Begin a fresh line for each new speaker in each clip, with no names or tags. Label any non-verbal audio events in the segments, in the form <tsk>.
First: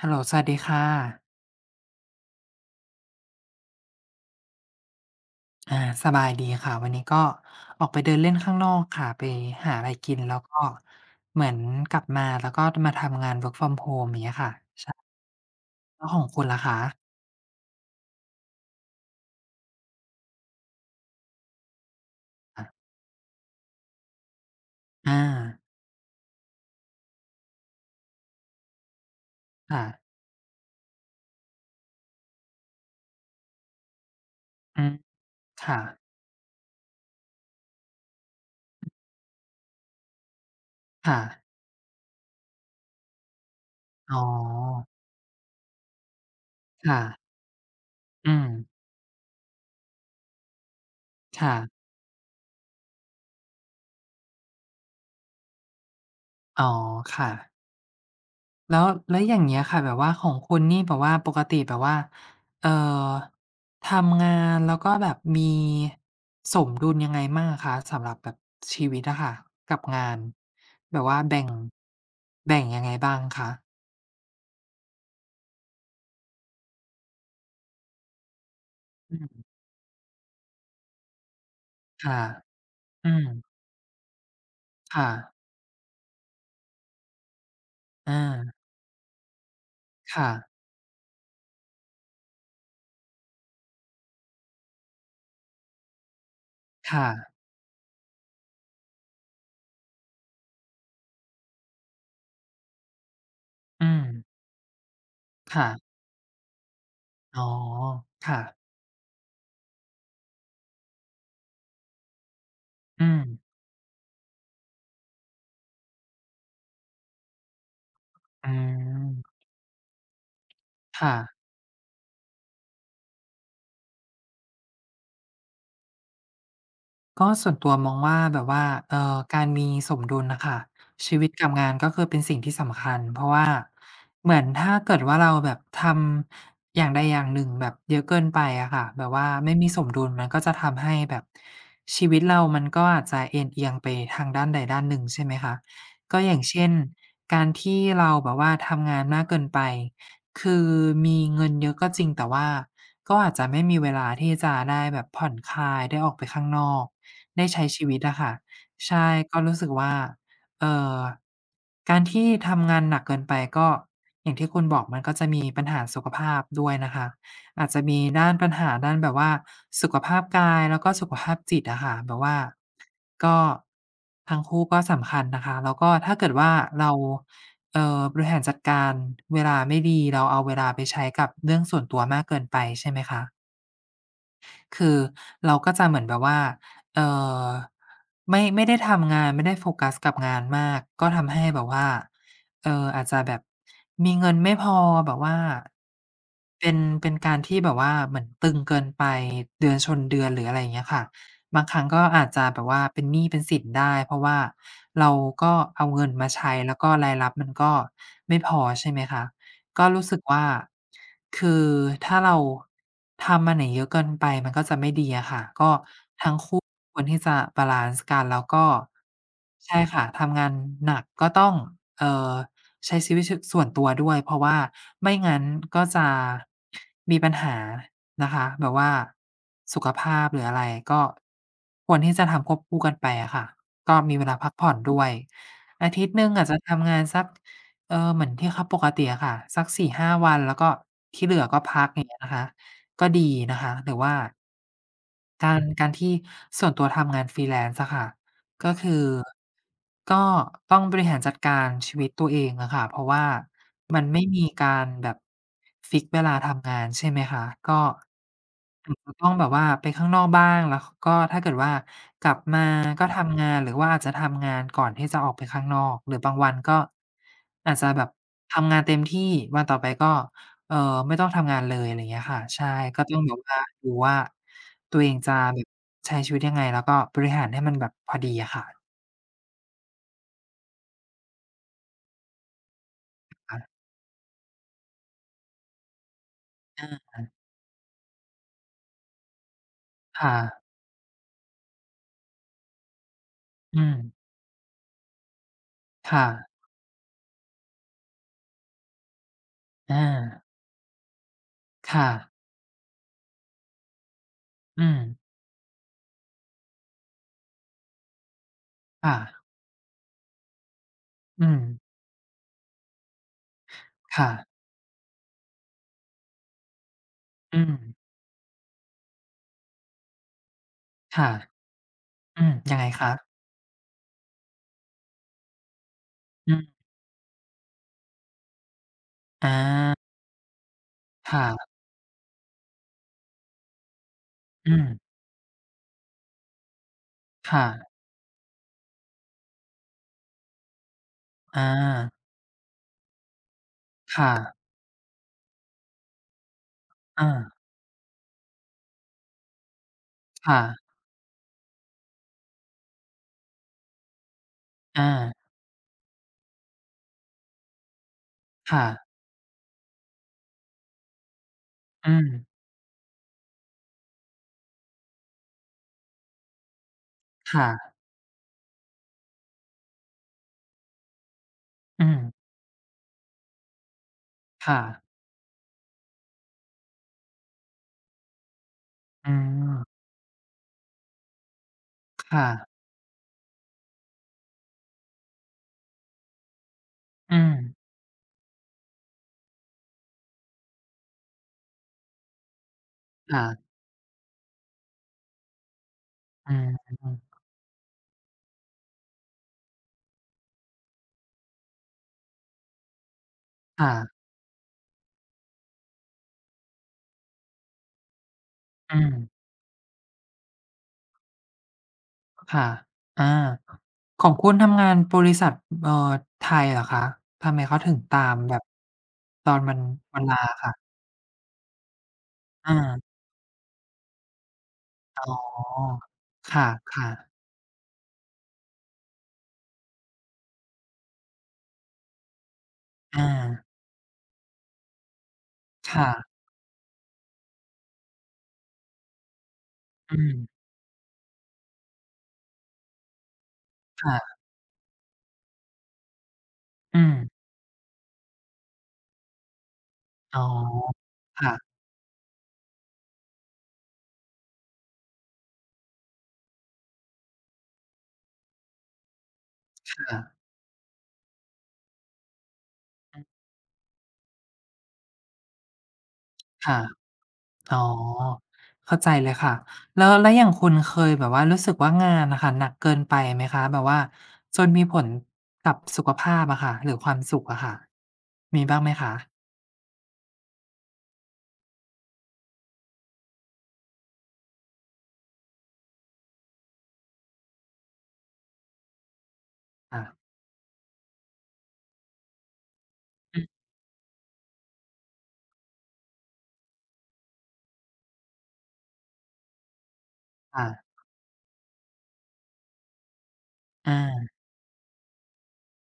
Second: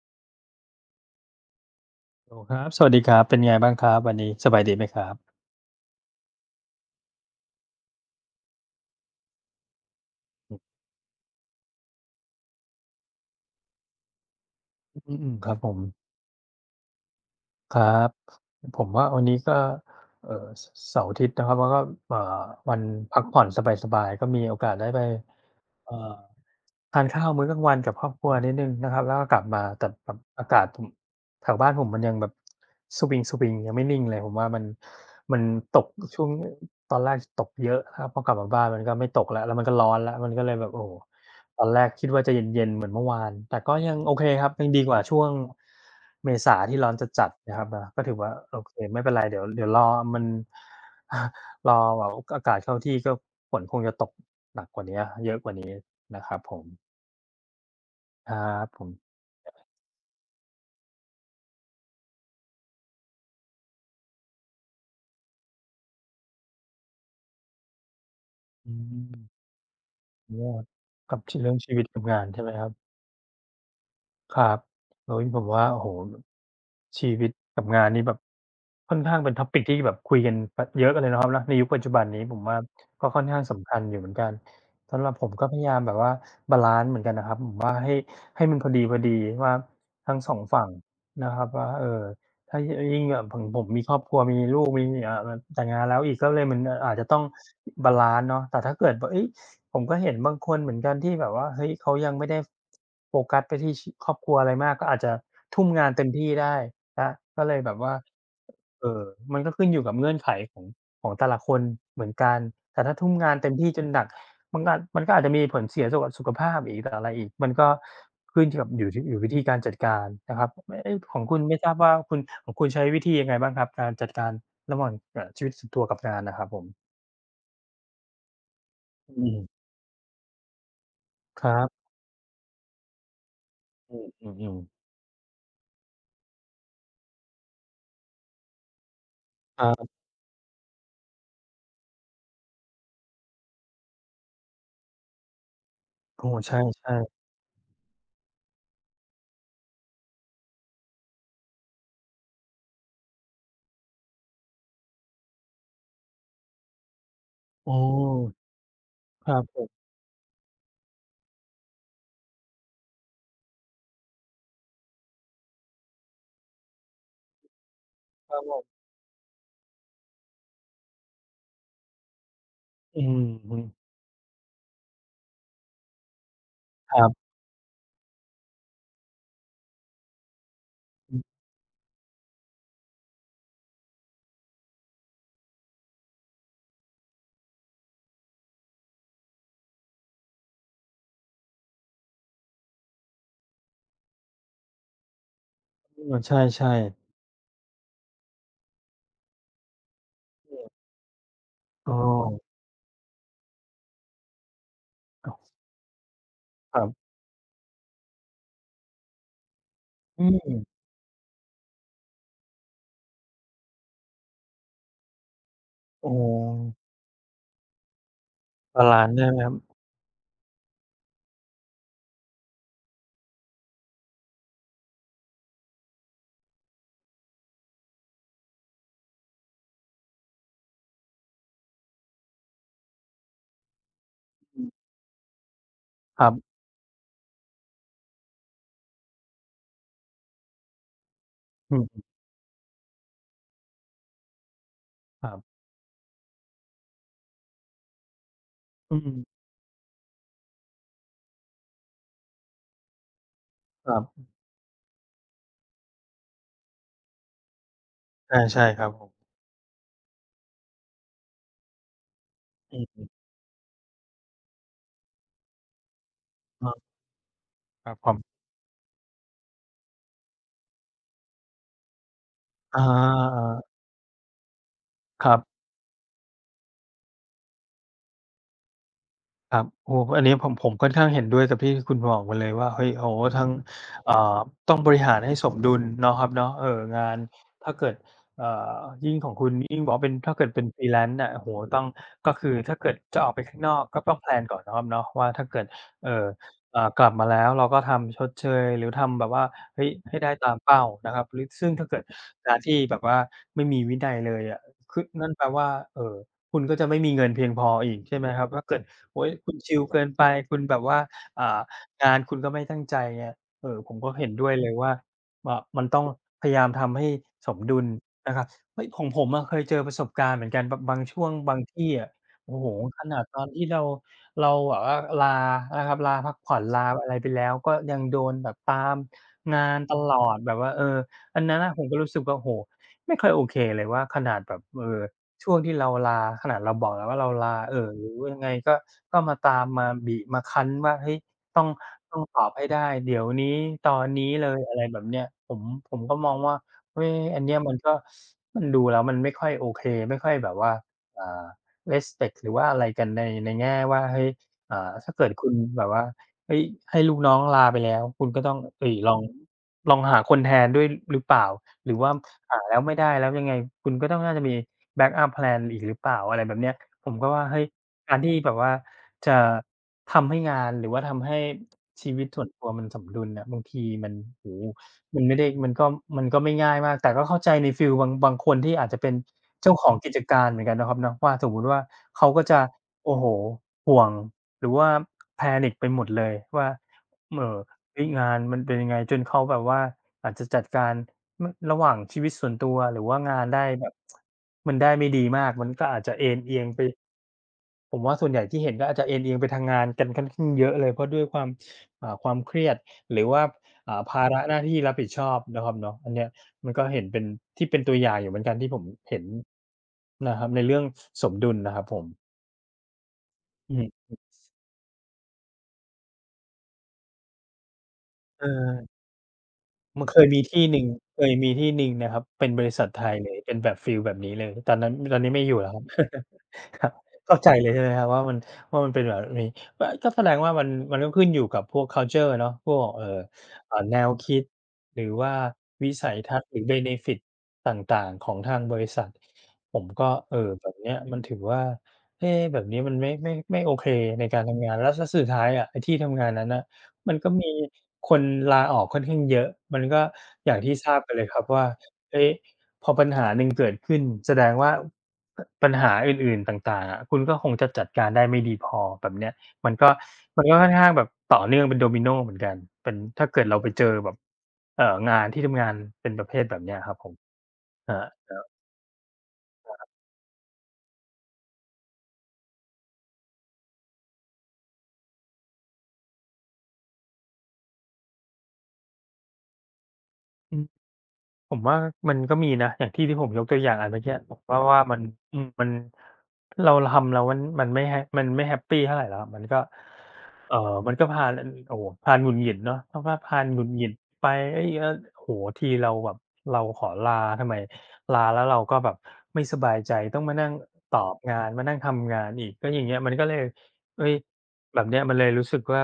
ฮัลโหล สวัสดีค่ะ
โหลครับ สวัสดีครับ เป็นยังไงบ้างครับวันนี้ สบายดีไหมครับ?
อา สบายดีค่ะ วันนี้ก็ออกไปเดินเล่นข้างนอกค่ะ ไปหาไรกินแล้วก็เหมือนกลับมา แล้วก็ ท มาทำงาน Work from Home อย่างเงี้ยค่ะ ช่ะ
อือ ๆ ครับผม
แล้วของคุณล่ะคะ?
ครับ ผมว่าวันนี้ก็ เอ่อ ส เสาร์ อาทิตย์ เนาะครับ แล้วก็ เอ่อ
ค่ะ
วันพักผ่อนสบาย ๆ ก็มีโอกาสได้ไป
อา
เอ่อ ทานข้าวมื้อกลางวันกับครอบครัวนิดหนึ่งนะครับ แล้วก็กลับมา
ค่
แต่
ะ
แบบอากาศ ถุ่ม แถวบ้านผมมันยังแบบสวิง ๆ ยังไม่นิ่งเลย ผมว่ามัน
อือ
มัน
ค่
ตก
ะ
ช่วง ตอนแรกตกเยอะครับ พอกลับมาบ้านมันก็ไม่ตกแล้ว แล้วมันก็ร้อนแล้ว มันก็เลยแบบ โอ้โฮ
ค่ะ
ตอนแรกคิดว่าจะเย็น ๆ เหมือนเมื่อวาน แต่ก็ยังโ
อ
อ
๋อ
เคครับ ยังดีกว่าช่วง เมษาที่ร้
ค
อน
่ะ
จัด ๆ นะครับเนาะ ก็ถือว
อ
่
ื
า
ม
โอเคไม่เป็นไร เดี๋ยว เดี๋ยวรอมัน <chuckles>
ค่ะ
รอแบบว่า อ อากาศเข้าที่ ก็ ฝนคงจะตกหนักกว่าเนี้ย เยอะกว่านี้ นะครับผ
อ๋อ
ม
ค่ะ
ครับ
แล้
ผ
ว
ม
แล้วอย่างเงี้ยค่ะ แบบว่าของคุณนี่แบบว่า ปกติแบบว่า เอ่อ ทำงาน แล้วก็แบบมี สมดุลยังไงมั่งอะคะ สำหรับแบบ
อ
ชีวิตอะ
ืม
ค่ะกับงาน
อ๋อ
แบบ
คร
ว่
ั
า
บ
แ
ช
บ่
เรื
ง
่องชีวิตกับงานใช่ไหม
แบ่
ค
ง
รับ?
ยังไงบ้างคะ?
ครับ เฮ้ย ผมว่า โอ้โฮ แบบ ชีวิตกับงานนี่แบบค่อนข
อ
้างเป็น
ืม
Topic ที่แบบคุยกัน พ เยอะเลย เนาะครับเนาะ ในยุคปัจจุบั
ค
น
่ะ
นี้ ผมว่าก็
อื
ค่อนข้าง
ม
สำคัญอยู่เหมือนกัน ส
ค
ำ
่
หรับผม
ะ
ก็พยายามแบบว่าบาลันซ์เหมือนกันนะครับ ผมว่าให้
อ
ให้ม
า
ันพอดี ๆ ว่า ทั
ค
้ง
่
2
ะ
ฝั่งนะครับว่า เออ ถ้ายี่ ถ้ายิ่งแบบของผมมีครอบครัว มีลูก มีเมีย อ่า มันแต่งงานแล้วอีก ก็เลยเหมือน อา อา
ค
จ
่
จะต้อง
ะ
บาลันซ์เนาะ แต่ถ้าเกิดว่า เฮ้ย ผมก็เห็นบางคนเหมือนกันที่แบบว่า เฮ้ย เขายังไม่ได้ โฟกัสไปที่ ช
อื
ครอบ
อ
ครัวอะไรมาก ก็อาจจะ
ค
ทุ
่
่ม
ะ
งานเต็มที่ได้นะ
อ๋
ก็
อ
เลยแบบว่า
ค่ะ
เออ มันก็ขึ้นอยู่กับเงื่อนไขของ ของแต่ละคนเหมือนกัน แต่ถ้า
อ
ท
ือ
ุ่มงานเต็มที่จนหนัก มันก็อาจ มันก็อาจจะมีผลเสียสุข สุขภาพอีกอะไรอีก มันก็ขึ้
อ
น
ื
อยู่กับ อยู่ที่ อยู่
ม
วิธีการจัดการนะครับ ไม่ เฮ้ย
ค่
ของค
ะ
ุณไม่ทราบว่า คุณ ของคุณใช้วิธียังไงบ้างครับ? การจัดการระหว่าง เอ่อ ชีวิตส่วนตัวกับงานน่ะครับผม?
ก็ส่วนตัวมองว่าแบบว่า เอ่
อ
อ
ื
กา
ม
รมีสมดุลน่ะค่ะ ชีวิตก
ค
ั
ร
บ
ั
งา
บ
น ก็คือเป็นสิ่งที่สำคัญ เพราะว่า
อื
เหมือน
อ
ถ
ๆ ๆ
้าเกิดว่า เราแบบทำอย่างใดอย่างหนึ่งแบบเยอะเกินไปอะค่ะ แบบว่าไม่
คร
ม
ั
ีส
บ
มดุล มันก็จะทำให้แบบชีวิตเรา มันก็อาจจะเอนเอียงไปทางด้านใดด้านหนึ่ง ใช่ไหมคะ ก
โ
็
อ้
อย่าง
ใช
เช่น
่ ๆ
การที่เราแบบว่าทำงานมากเกินไป คือมีเงินเยอะก็จริง แต่ว่าก็อาจจะไม่มีเวลาที่จะได้แบบผ่อนคลาย ได้ออกไปข้างนอก ได้ใช้
โอ้
ชีวิตอะคะ ใช่
คร
ก
ั
็
บ
รู
ผ
้สึ
ม
ก ว่า เอ่อ การที่ทำงานหนักเกินไปก็อย่างที่คุณบอก มันก็จะมีปัญหาสุขภาพด้วยนะคะ อาจจะมีด้า
คร
น
ับ
ปั
ผ
ญห
ม
า ด้านแบบว่าสุขภาพกาย แล้วก็สุขภาพจิตอะค่ะ แบบว่า
อือ
ก็
ฮึ
ทั้งคู่ก็สำคัญนะคะ แล้วก็ ถ้าเกิดว่าเรา
ครับ
เอ่อ บริหารจัดการเวลาไม่ดี เราเอาเวลาไปใช้
อ
ก
ือ
ับเรื่องส่วนตัวมากเกินไป ใช่ไหมคะ คือเราก็จะเหมือนแบบว่า เอ่อ ไม่ ไม่ได้ทำงาน ไม่ได้โฟกัสกับงานมาก ก็ทำให้แบบว่า เอ่อ อาจจะแบบมีเงินไม่พอแบบว่า
เออ ใช
เป
่
็น
ๆ
เป็นการที่แบบว่าเหมือนตึงเกินไป เดือนชนเดือน หรืออะ
อ
ไร
ือ
อย่างเงี้ยค่ะ บางครั้ง
อ้
ก็อาจจ
อ
ะแบบว่าเป็นหนี้เป็นสินได้ เพราะว่าเรา
โอ้
ก็เอาเงินมาใช้ แล
ค
้ว
รั
ก็
บ
รายรับมันก็ไม่พอ ใช่ไหมคะ ก็รู้สึ
อ
ก
ื
ว่า
อ
คือถ้าเราทำมันน่ะเยอะเกินไป มันก็จะไม่ดีอะค่ะ ก็
โอ้โ
ทั้งคู่
ฮ
ควรที่จะบาลันซ์กัน แล้วก็
บาลันซ์ ใช่ไหมครับ?
ใช่ค่ะ ทำงานหนักก็ต้อง เอ่อ ใช้ชีวิต ช ส่วนตัวด้วย เพราะว่าไม่งั้นก็จะ มีปัญหานะคะ แบบว่าสุขภาพ หรืออะไร ก็ ควรที่จะทำควบคู่กันไปอะค่ะ ก็มีเวลาพัก
อื
ผ่อ
อ
นด้วย อาทิตย์ห
ค
น
ร
ึ
ั
่งอ
บ
าจจะทำงานสัก เอ่อ เหมือนที่เขาปกติอะค่ะ สัก 4-5 วัน แล้วก็ที่เหลือก็
อื
พัก อย
ม ๆ
่างเงี้ยนะคะ ก็ดีนะคะ หรือว่า
ครับ
การ การที่ส่วนตัวทำงาน Freelance อะค่ะ ก็คื
อ
อ
ือ
ก็ต้องบริหารจัดการชีวิตตัวเองอะค่ะ เพราะว่า
คร
ม
ั
ันไม่
บ
มีการแบบ ฟิกซ์เวลาทำงาน ใช่ไหมคะ ก็
ใช่ ๆ ครั
อ
บ
อ
ผม
ต้องแบบว่าไปข้างนอกบ้าง แล้ว ข ก็ถ้าเกิดว่ากลับมา
อือฮ
ก
ึ
็ทำงาน หรือว่าอาจจะทำงานก่อนที่จะออกไปข้างนอก หรือบางวัน
เ
ก
ออ
็อาจจ
ค
ะ
รับ
แบ
ผ
บ
ม
ทำงานเต็มที่ วันต่อไปก็ เอ่อ ไม่ต้องทำงานเลย ไรเงี้ยค่ะ ใช่
อ
ก็ต้องแบบว่า
า
ดูว่า ตัวเอง
ค
จ
ร
ะ
ับ
แบบใช้ชีวิตยังไง แล้วก็บริหารให้มันแบบพอดีอะค่ะ
ครับ โอ้โฮ อันเนี้ย ผม ผมค่อนข้างเห็นด้วยกับที่คุณบอกมาเลยว่า เฮ้ย โฮ้โฮ ทั้ง
อา
เอ่อ ต้องบริหารให้สมดุล เนาะครับเนาะ เอ่อ
อา
งา
ค
น
่ะ
ถ้าเกิด เอ่อ ยิ่งของคุณยิ่งบอกว่าเป็น
ค
ถ้
่
าเกิด
ะ
เป็น Freelance น่ะ โอ้โฮ ต้อง ก็คือถ้าเกิดจะออกไปข้างนอ
อื
ก ก็ต้
ม
อง แพลน ก่อน เนาะครับเนาะว่า ถ้าเกิด เอ
ค่
อ
ะ
อ่า กลับมาแล้วเราก็ทำชดเชย หรือทำแบบว่า เฮ้ย
อา
ให้ได้ตามเป้านะครับ หรือ ซึ่งถ้าเ
ค
กิด
่ะ
การที่แบบว่าไม่มีวินัยเลยอะ
อื
ค
ม
ึ นั่นแปลว่า เอ่อ คุณก็จะไม่เงินเพียงพออีก ใช่ไหมครับ ถ้าเกิด
ค่
เฮ้ย
ะ
คุณชิลเกินไป คุณแบบว่า อ
อื
่า
ม
งานคุณก็ไม่ตั้งใจ เงี้ย เออ ผมก็
ค
เห
่
็นด
ะ
้วยเลยว่า อ่า มันต้องพยายามทำให้ส
อื
มดุล
ม
นะครับ เฮ้ย ของผมอะเคยเจอประสบการณ์เหมือนกัน บะ บางช
ค
่ว
่ะ
งบางที่อะ
อื
โอ
อ
้โฮ
ยังไง
ข
คะ?
นาดตอนที่เรา เราแบบว่าลานะครับ ลาพักผ
อื
่อ
อ
น ลาอะไรไปแล้ว ก็ยังโดนแบบตาม
อ
งานต
า
ลอดแบบว่า เออ
ค
อั
่
นนั้น
ะ
น่ะ ผมก็รู้สึกว่า โอ้โฮ ไม่ค่อยโอเคเลยว่า ขนาดแบบ
อื
เอ
อ
อ ช่วงที่เราลา ขนาดเราบอกแล้วว่า "เราล
ค
า"
่
เอ
ะ
อ หรือยังไงก็ ก็มาตาม มาบีบ มาคั้นว่า "เฮ้ย ต
อ
้อง
า
ต้องตอบให้ได้เดี๋ยวนี้ ตอน
ค
น
่
ี้เล
ะ
ย" อะไรแบบเนี้ย ผม ผมก็มองว่า เฮ้ย อันเนี
เออ
้ย มันก็ ซ มันดูแล้วมันไม่ค่อยโอเค ไม่ค่อยแ
ค
บ
่
บว่า
ะ
อ่า respect หรือว่าอะไรกัน ใน ในแง่ว่า เฮ้ย อ่า
อ
ถ้าเกิด
า
คุณแบบว่า เฮ้ย ให้ลูกน้องลาไปแล้ว คุณก็ต้อง
ค
เ
่
ฮ้ย
ะ
ลอง ลองหาคนแทนด้วย ร หรือเปล่า หรือว
อ
่
ื
าม
อ
หาแล้วไม่ได้แล้วยังไง คุณก็ต้องน่าจะมีแบ็กอัป แพลน อีกหรือเปล่า อะไรแบบเนี้ย ผมก็ว่า
ค
เฮ
่
้ย
ะ
การที่ให้แบบว่าจะทำให้งาน หรือทำให้
อ
ช
ื
ีวิต
อ
ส่วนตัวมันสมดุลน่ะ บางทีมัน โอ้โฮ
ค่ะ
มันไม่ได้ มันก็ มันก็ไม่ง่ายมาก แต่ก็เข้าใจในฟีลบาง บางคนที่อาจจะเป็น
อื
เจ้าข
ม
องกิจการเหมือนกัน เนาะครับเนาะ ว่าสมมุติว่า เข
ค
าก
่
็จะ
ะ
โอ้โฮ ห่วงหรือว่า panic ไปหมดเลยว่า
อื
เหม่อ
ม
เฮ้ย งานมันเป็นยังไง จนเขาแบบว่าอาจจะจัดการ ม ระหว่างชีวิตส่วนตัวหรือว่าง
ค่
านได
ะ
้แบบ <tsk> มันได้ไม่ดีมาก มันก็อาจจะเอน
อ
เ
ื
อียงไป
ม
ผมว่าส่วนใหญ่ที่เห็นก็อาจจะเอนเอียงไปทางงานกันค่อนข้าง เยอะเลย เพราะด้วยความ อ่า ความเครียด หรือว่า
ค่
อ่า ภ
ะ
าระหน้าที่รับผิดชอบ เนาะครับเนาะ อันเนี้ย มันก็เห็นเป็น ที่เป็นตัวอย่างอยู่เหมือนกัน ที่ผม
อื
เห็น
ม
นะครับ ในเรื่องสมดุลนะครับผม
ค่ะ อา
อือฮึ อือ
ของคุณทำงานบริษัท อ เอ่อ ไทยเหรอคะ? ทำไมเขาถึงตาม
เ
แบบ
ออ
ตอนวัน
มันเค
วัน
ย
ล
ม
า
ีที่
ค่ะ?
หนึ่ง เคยมีที่หนึ่ง นะครับ เป็นบริษัทไ
เออ
ทยเลย เป็นแบบฟีลแบบนี้เลย ตอนนั้น ตอน
อ๋อ
นี้ไม่อยู่แล้วครับ <chuckles>
ค
ครับ
่ะ ๆ
เข้าใจเลย ใช่ไหมครับว่ามัน ว่ามันเป็นแบบนี้ อะ ก็แสดงว่ามัน มันก็ขึ้นอยู่กับพวก คัลเชอร์ เนาะ พวกแบบ เออ
อา
อ่า แนวคิด หรือว่าวิ
ค่
สัย
ะ
ทัศน์ หรือ เบเนฟิต ต่าง ๆ ของทางบริษัท ผมก็
อื
เอ่
ม
อ แบบเนี้ย มันถือว่า "เอ๊ แบบนี้มันไม่ ไม่ ไม่โอเค
ค่
ใน
ะ
การทำงาน" แล้ว ซ สุดท้ายอะ ไอ้ที่ทำงานนั้นน่ะ
อื
มัน
อ
ก็มีคนลาออกค่อนข้างเยอะ มันก็
อ๋อ
อย่างที่ทราบไปเลยคร
ค
ับ
่
ว่
ะ
า เฮ้ย พอปัญหาหนึ่งเกิดขึ้น แสดงว่า ปัญหาอื่น ๆ ต่าง ๆ อะ คุณก็คงจะจัดการได้ไม่ดีพอ แบบเนี้ย มันก็
ค่ะ
มันก็ค่อนข้างแบบต่อเนื่องเป็นดอมิโนเหมือนกัน เป็น
อ
ถ้
ือ
าเกิดเราไปเจอแบบ เอ่อ งานที่ทำงานเป็นประเภทแบบเ
ค
นี้
่
ย
ะ
ครับผม
อ๋อ
ครับ ครับ
เข้าใจเลยค่ะ
ครับ
แล้ว แล้วอย่างคุณเคยแบบว่ารู้สึกว่า งานอะค่ะหนักเกินไปไหมคะ? แบบว่าจนมีผลกับสุขภาพอะค่ะ หรือความสุขอะค่ะ มีบ้างไหมคะ?
อือ ผมว่ามันก็มีนะ อย่างที่ที่ผมยกตัวอย่างอันเมื่อกี้อะ ผมว่า ว่ามัน อือ มัน เรา เราทำเราว่ามันไม่แฮป มันไม่แฮปปีเท่าไรแล้วครับ มันก็
ค่ะ
เอ่อ มันก็พาล อือ โอ้โฮ พาลหงุดหงิดเนาะ เพราะว่าพา
อือ
ลหงุดหงิดไป เฮ้ย ก็ โอ้โฮ ทีเราแบบ เราขอลา ทำไมลาแล้วเราก็แบบไม่สบายใจ ต้องมานั่ง
ค่ะ
ตอบงาน มานั่งทำงานอีก แล้วอย่างเงี้ย มันก็เลย
อ
เฮ้ย
า
แบบเนี้ย มันเลยรู้สึกว่า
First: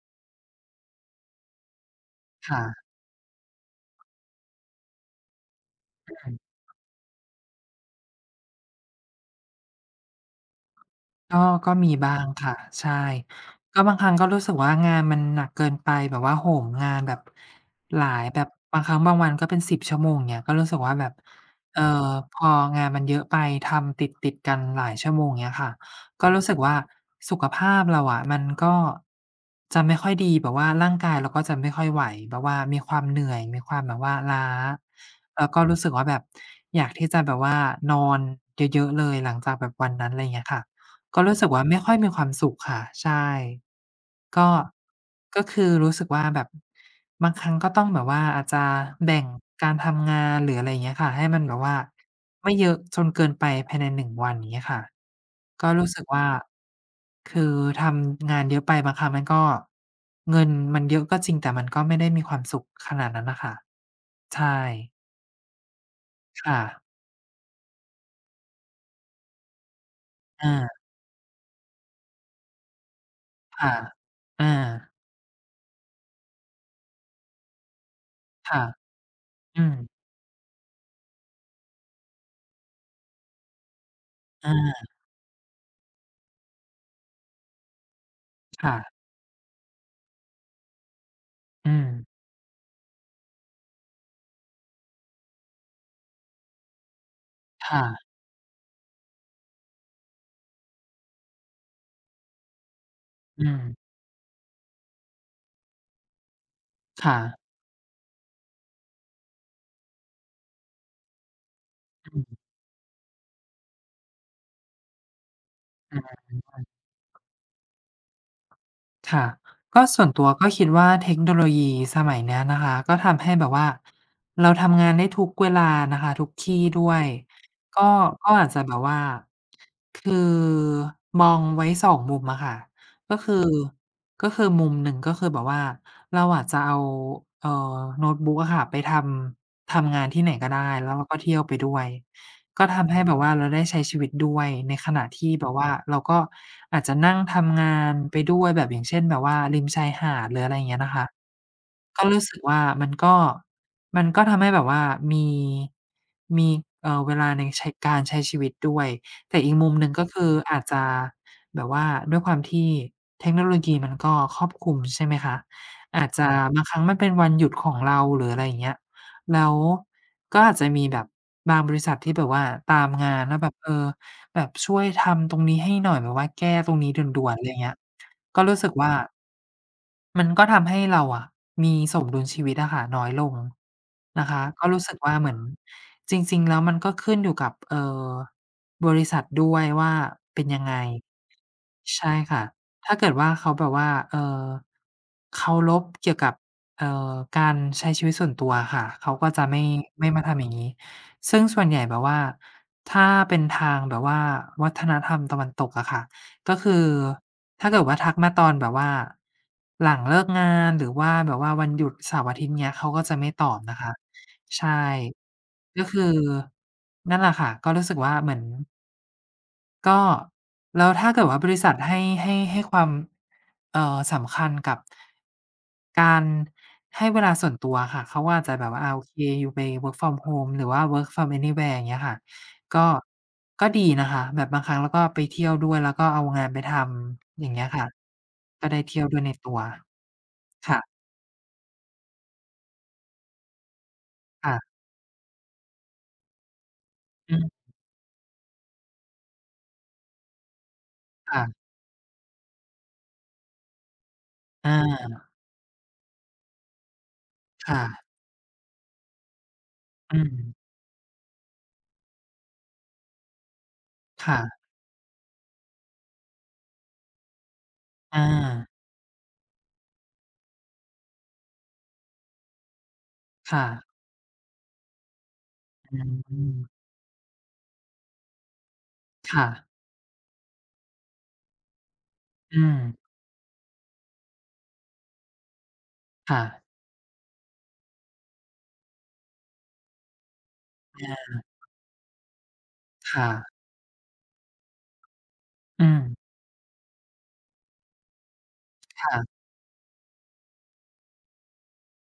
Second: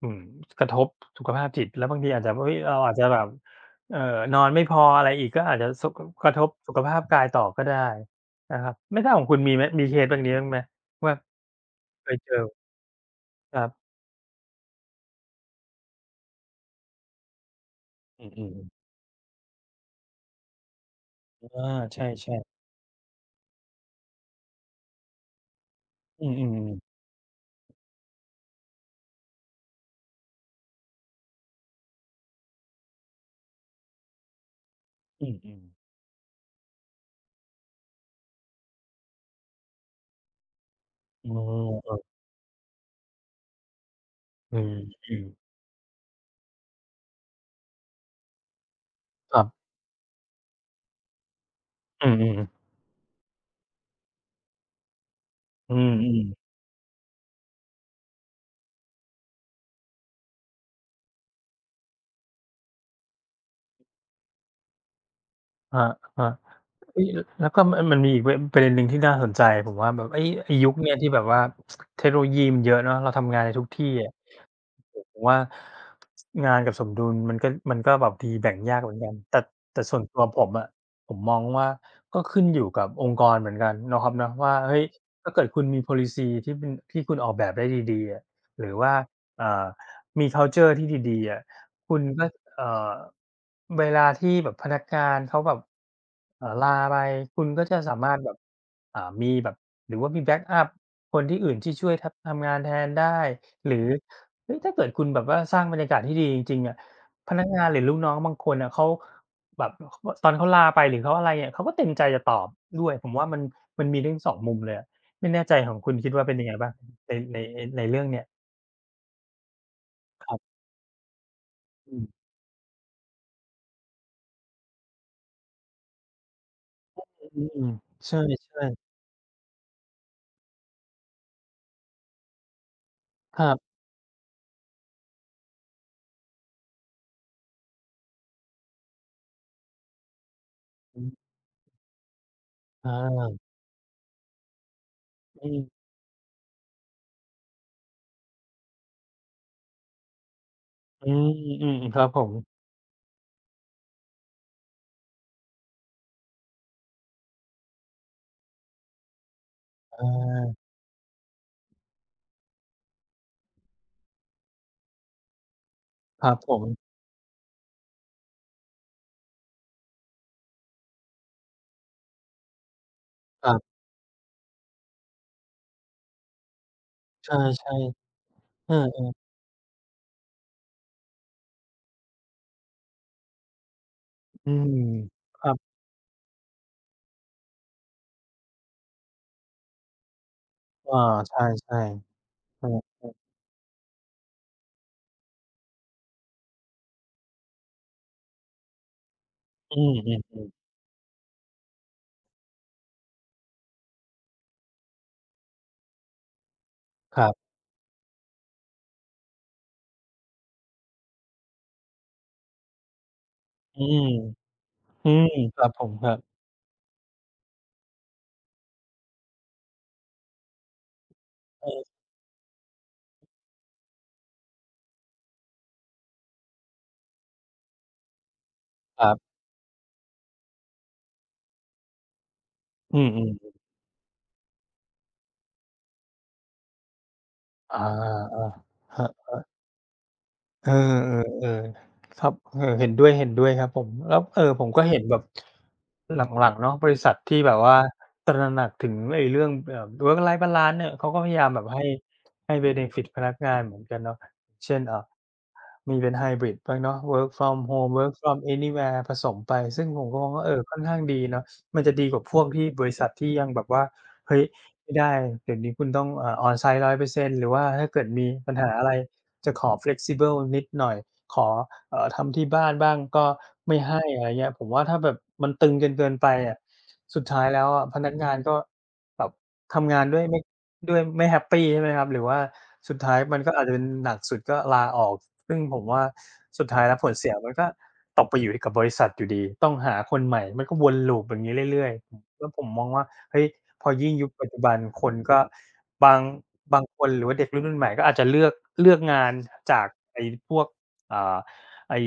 อืม กระทบสุขภาพจิต แล้วบางทีอาจจะ เ
ค
ฮ้
่
ย เร
ะ
าอาจจะแบบ เออ นอนไม่พออะไรอีก ก็อาจจะส่ง ก ก
อ
ร
ื
ะทบสุ
ม
ขภาพกายต่อก็ได้นะครับ ไม่ทราบของคุณมีไหม มีเคสแบบนี้บางไหมว่า
ก็ ก็มี
เค
บ้
ย
าง
เจอ?
ค่ะ ใช่
ครับ
ก็บางครั้งก็รู้สึกว่างานมันหนักเกินไป แบบว่าโหมงานแบบหลา
อื
ย
อ
แบ
อื
บ
อ อืม
บางครั้งบางวันก็เป็น 10 ชั่วโมง อย่างเงี้ย ก็รู้สึกว่าแบบ
อา
เอ่
ใช
อ
่
พ
ๆ
องานมันเยอะไป ทำติด ๆ กันหลายชั่วโมง อย่างเงี้ยค่ะ
อ
ก
ื
็รู้สึกว
อ
่า
ๆ ๆ
สุขภาพเราอะมันก็จะไม่ค่อยดี แบบว่าร่างกายเราก็จะไม่ค่อยไหว แบบว่ามีความเหนื่อย มีความแบบว่าล้า
อื
แล้วก็
อ ๆ
รู้สึกว่าแบบอยากที่จะแบบว่านอนเยอะ ๆ เลย หลังจากแบบวันนั้น ไรเงี้ยค่ะ ก็
เอ
ร
อ
ู้สึกว่าไม่
ก
ค่
็
อยมีความสุขค่ะ ใช่ ก็
อืม อืม
ก็คือรู้สึกว่าแบบบางครั้ง ก็ต้องแบบว่าอาจจะแบ่ง
ครับ
การทำงาน หรืออะไรอย่างเงี้ยค่ะ ให้มันแบบว่า
อืม
ไ
ๆ
ม่เยอะจนเกินไปภายใน 1 วัน อย่างเงี้ยค่ะ ก็
อื
รู้สึกว่า
อ ๆ
คือทำงานเยอะไปบางครั้งมันก็ เงินมันเยอะก็จริง แต่มันก็ไม่ได้มีความสุขขนาดนั้นน่ะค่ะ ใช่
ครับ ครับ
ค่ะ
เฮ้ย แล้วก็ อ่า มันมีอีก เวย์ อือ เป็นอันหนึ่งที่น่าสนใจ ผมว่าแบบ เฮ้ย
อ
ไอ้
า
ยุคเนี้ย ที่แบบว่า <tsk> เทคโนโลยีมันเยอะเนาะ เราทำงานได้
ค
ทุก
่ะ
ที่อะ
อา
โอ้โฮ ผมว่า งานกับสมดุลมันก็ มันก็แบบดีแ
ค
บ่ง
่ะ
ยากเหมือนกัน แต่-
อื
แต่
ม
ส่วนตัวผมอะ ผมมองว่า ก็ขึ้นอยู่กับองค์กรเหมือนกัน เนาะครับเนาะ ว
อ
่า เฮ้ย
า
ถ้าเกิดคุณมี Policy ที่เป็น ที่คุณออกแบบได้ดี ๆ อะ ห
ค
รื
่
อว
ะ
่า เอ่อ มี คัลเชอร์ ที่ดี ๆ อะ
อื
คุ
ม
ณน่า เอ่อ เวลาที่แบบพนักงานเขาแบบ เอ่อ ลาไป คุณก็
ค
จะ
่
สา
ะ
มารถแบบ อ่า มีแบบ หรือว่ามีแบ็กอัปคนที่อื่นที่ช่วยทำ ทำงานแทนได้
อื
หรื
ม
อ เฮ้ย ถ้าเกิดคุณแบบว่าสร้างบรรยากาศที่ดีจริง ๆ อะ
ค่
พ
ะ
นักงานหรือลูกน้องบางคนอะ เขาแบบ อ ก็ ตอนเขาลาไปหรือเขาอะไรอะ เขาก็เต็มใจ
อ
จะตอ
ืม
บด้วย ผมว่ามัน มันมีทั้ง 2 มุมเลยอะ ไม่แน่ใจของคุ
อา จ
ณ
ริง
คิ
ด
ดว่าเป็นไงบ้างใน
้วย
ใน ในเรื่องเนี้ย?
ค่ะ ก็ส่วนตั
ค
ว
รับ
ก็คิดว่าเทคโนโลยี
อื
ส
อ
มัยเนี้ยนะคะ ก็ทำให้แบบว่าเราทำงานได้ทุกเวลานะคะ ทุกที่ด้วย
อา อืม
ก็
ๆ ใช่
ก็อาจจะแบ
ๆ
บว่า คือมองไว้ 2 มุมอะค่ะ ก็ ค
ค
ื
ร
อ
ับ
ก็คือมุมหนึ่ง ก็คือแบบว่าเราอาจจะเอา เอ่อ โน้ตบุ๊กอะค่ะ ไปทำ ทำงานที่ไหนก็ได้ แล้ว
อื
เรา
อ
ก็เที่ยวไปด้วย ก็ท
อ
ำให้แบบว่า
า
เราได้ใช้ชีวิตด้วย ในขณะที่
อ
แบ
ื
บว่
ม
าเราก็อาจจะนั่งทำงานไปด้วย แบบ อย่างเช่น แบบว่าริมชายหาด หรืออะไรเงี้ยนะค
อื
ะ
อ อือ ๆ ค
ก
ร
็
ับ
ร
ผ
ู้
ม
สึกว่ามันก็ มันก็ทำให้แบบว่ามี มี เอ่อ เวลาในใช้ การใช้ชีวิตด้วย แต่อีกมุมหนึ่ง
อ
ก็คืออ
า
าจจะแบบว่าด้วยความที่เทคโนโลยีมันก็ครอบคลุม ใช่ไหมคะ อาจจ
คร
ะ
ับผ
บางคร
ม
ั้งมันเป็นวันหยุดของเรา หรืออะไรอย่างเงี้ย แล้วก็อาจจะมีแบบบางบริษัทที่แบบว่าตามงานว่า
ค
แบ
รั
บ
บ
เออ แบบช่วยทำตรงนี้ให้หน่อย แบบว่าแก้ตรงนี้ด่
ใช
วน ๆ ไรเงี้
่
ย ก็รู้
ๆ
สึ
เอ
ก
อ
ว่า
ๆ
มันก็ทำให้เราอะมีสมดุลชีวิตอะค่ะน้อยลงนะคะ
อื
ก็
ม
รู้สึกว่าเหมือ
ค
น
รับ
จริง ๆ แล้วมันก็ขึ้นอยู่กับ เอ่อ บริษัทด้วยว่าเป็นยังไง
อา ใช่
ใช่ค่ะ
ๆ เออ
ถ้า
ค
เก
รั
ิ
บ
ดว่าเขาแบบว่า เอ่อ เคารพ เกี่ยวกับ เอ่อ การใช้ชีวิตส่วนตัวอะค่ะ เขาก็จะไม่
อืม
ไม่
อื
มาทำอย
ม
่
ๆ
างงี้ ซึ่งส่วนใหญ่แบบว่าถ้าเป็นทางแบบว่าวัฒนธรรมตะวันตกอะค่ะ ก็คือ
ครับ
ถ้าเกิดว่า ทักมาตอนแบบว่าหลังเลิกงาน หรือว่าแบบว่าวันหยุดเสาร์อาทิตย์ เงี้ย เขาก็จะไม่ตอบน
อ
ะ
ื
คะ
ม
ใช่
อืม ครับ
ก
ผ
็
ม
คือ
ครับ
นั่นแหละค่ะ ก็รู้สึกว่าเหมือน ก็ แล้วถ้าเกิดว่าบริษ
เ
ัท
ออ
ให้ ให้-ให้ความ เอ่อ สำคัญกับ การให้เวลาส่วนตัวอะค่ะ เขาอาจจะแบบว่า อา โอ
ครั
เค
บ
ยูไป Work from Home หรือว่า Work from Anywhere อย่างเงี้ยค่ะ ก็
อืม ๆ ๆ
ก็ดีนะคะ แบบบางครั้งเราก็ไปเที่ยวด้วย แล้วก็เอางานไปทำ อย่างเงี้ย
อา
ค่ะ ก็ได้เท
ๆ ค
ี่ย
รั
วด้วยใน
บ
ต
ๆ
ัว ค
เออ
่ะ
ๆ ๆ ครับ เออ เห็นด้วย ๆ ครับผม แล้ว เอ่อ
ค่ะ
ผมก็เห็นแบบ หลัง ๆ เนาะ บริษัทท
อื
ี่แบบ
ม
ว่าตระหนักถึงไอ้เรื่องแบบ Work Life Balance น่ะ เขาก็พย
ค่
ายา
ะ
มแบบให้ ให้ เบเนฟิต พนักงานเหมือนกันเนาะ เ
อ
ช่น เอ่อ
า
มีเป็นไฮบริดบ้างเนาะ Work from
ค่
Home
ะ
Work from Anywhere ผสมไป ซึ่งผม
อ
ก
ื
็มองว่า เอ
ม
อ ค่อนข้างดีเนาะ มันจะดีกว่าพวกที่ บริษัทที่ยังแบบว่า
ค
"เฮ
่
้ย
ะ
ไม่ได้เดี๋ยวนี้คุณต้อง อ่า on-site 100%" หรือว่าถ้าเกิด
อ
มีปัญห
า
าอะไร จะขอ Flexible นิดหน่อย ขอ เอ่อ ทำที่บ้านบ้างก็
ค่
ไม
ะ
่ให้ อะไรเงี้ย ผมว่าถ้าแบบมันตึงกัน
อ
เ
ื
กินไปอะ
ม
สุดท้ายแล้วอะพนักงานก็แบบ
ค่ะ
ทำงานด้วยไม่ ด้วยไม่แฮปปี ใช่ไหมครับ หรือว่า
อื
สุด
อ
ท้ายมันก็อาจจะเป็น หนักสุดก็ลาออก ซึ่งผมว่า
ค่ะ
สุดท้ายแล้ว ผลเสียมันก็ตกไปอยู่ที่ กับบริษัทอยู่ดี ต้องหาคนใหม่ มันก็วน
อ
loop อ
า
ย่างงี้เรื่อย ๆ อ แล้วผมมองว่า
ค่
เฮ้ย
ะ
พอยิ่งยุคปัจจุบันคนก็
อื
บา
ม
ง บางคนหรือว่าเด็กรุ่นใหม่ ๆ ก็อาจจะเลือก เลือก
ค่
งา
ะ
นจากไอ้พวก อ่า ไอ้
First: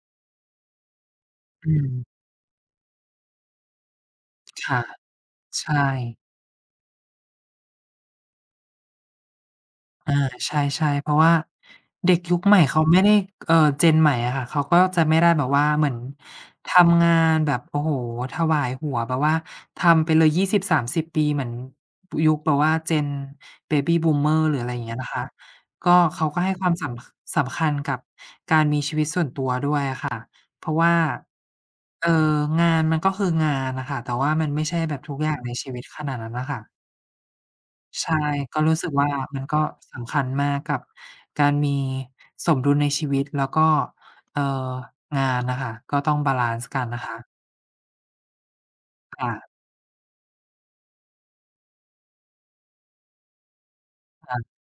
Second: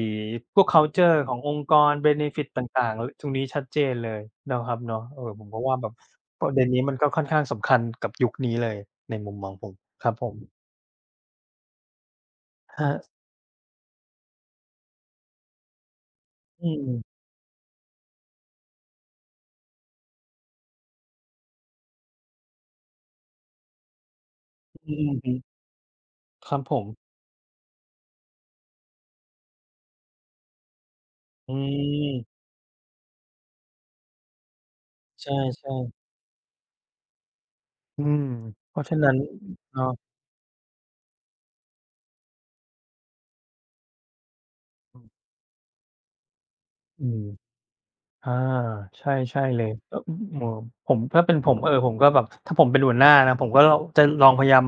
พวก คัลเชอร์ ขององค์
อ
กร
ืม
เบเนฟิต ต่าง ๆ ล ตรงนี้ชัดเจนเลย เนาะ
ค
ครั
่
บ
ะ
เนาะ เออ ผมก็
ใช
ว่าแบบ
่
ประเด็นนี้ มันก็ค่อนข้างสำคัญกับยุคนี้เลย ในมุมมองผม คร
อ
ั
า
บผ
ใ
ม
ช่ ๆ เพราะว่าเด็กยุคใหม่ เ
ค
ขา
รั
ไม่
บ
ได้ เอ่อ Gen ใหม่อะค่ะ เขาก็จะไม่ได้แบบว่าเหมือน
อื
ท
ม
ำงานแบบ โอ้โฮ ถวายหัวแบบว่าทำไปเลย 20-30 ปี เหมือนยุคแบบว่า Gen Baby Boomer หรืออะไรอย่าง
อ
เ
ื
งี้
อ
ย
อ
นะ
ือ
คะ
ฮึ
ก็เขาก็ใ
ค
ห้
รับ
ควา
ผ
มส
ม
ำ ค สำคัญกับการมีชีวิตส่วนตัวด้วยอะค่ะ เพราะว่า
อื
เอ่อ
ม
งานมันก็คืองานน่ะค่ะ แต่ว่ามันไม่ใช่แบบทุก
ใ
อย
ช
่
่
างในชีวิต
ๆ
ขนาดนั้นน่ะค่ะ
อื
ใช่
ม
ก็ร
เพ
ู้
รา
ส
ะ
ึ
ฉ
ก
ะ
ว
น
่
ั
า
้น
มันก็
เออ
สำคัญมากกับการมีสมดุลในชีวิต แล้วก็ เอ่อ งานน่ะค่ะ ก็ต้องบาลันซ์กันน
อื
ะค
ม
ะ
อา ใช่
ค่
ใช่
ะ
เลย ก็ อืม เออ ผม ถ้าเป็น ผม เออ ผมก็แบบ ถ้าผมเป็นหัวหน้านะ ผมก็ ล จะลอ
ค
ง
่
พ
ะ
ยายาม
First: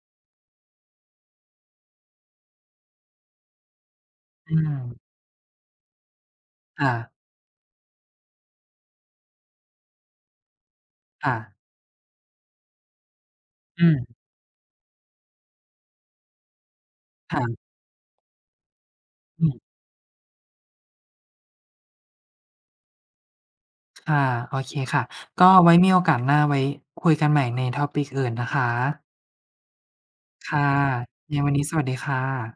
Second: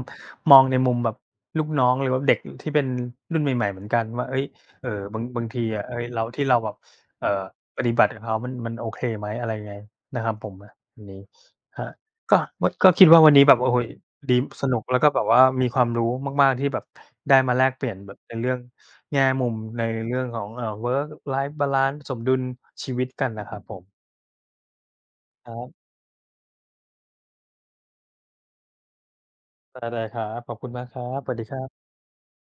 มองในมุมแบบลูกน้องเลยว่า เด็ก อ ที่เป็นรุ่นใหม่ ๆ เหมือนกันว่า เฮ้ย
อื
เออ
ม
บาง บางทีอะ เฮ้ย เรา ที่เราแบบ
ค่ะ
เอ่อ ปฏิบัติกับเขามัน มันโอเคไหม อะไรยังไง นะครับผมนะ อันนี้
ค่ะ
ครับ ก็มด ก็คิดว่าวันนี้แบบ โอ้โฮ
อือ
ดี สนุกแล้วก็แบบว่ามีความรู้มาก ๆ ที่แบบไ
ค
ด้
่
ม
ะ
าแลกเปลี่ยนแบบในเรื่องแง่ม
อ
ุ
ือ
ม ในเรื่องของ เอ่อ Work Life Balance สมดุลชีวิตกันนะครับผม
ค่ะ โอเคค่ะ ก็
ครั
ไว
บ
้มีโอกาสหน้า ไว้คุยกันใหม่ใน Topic อื่นนะคะ
ได้ ๆ ครับ ข
ค
อบ
่
คุ
ะ
ณมากครับ สว
ไ
ั
ง
สดี
วั
ค
น
ร
นี
ั
้
บ
สวัสดีค่ะ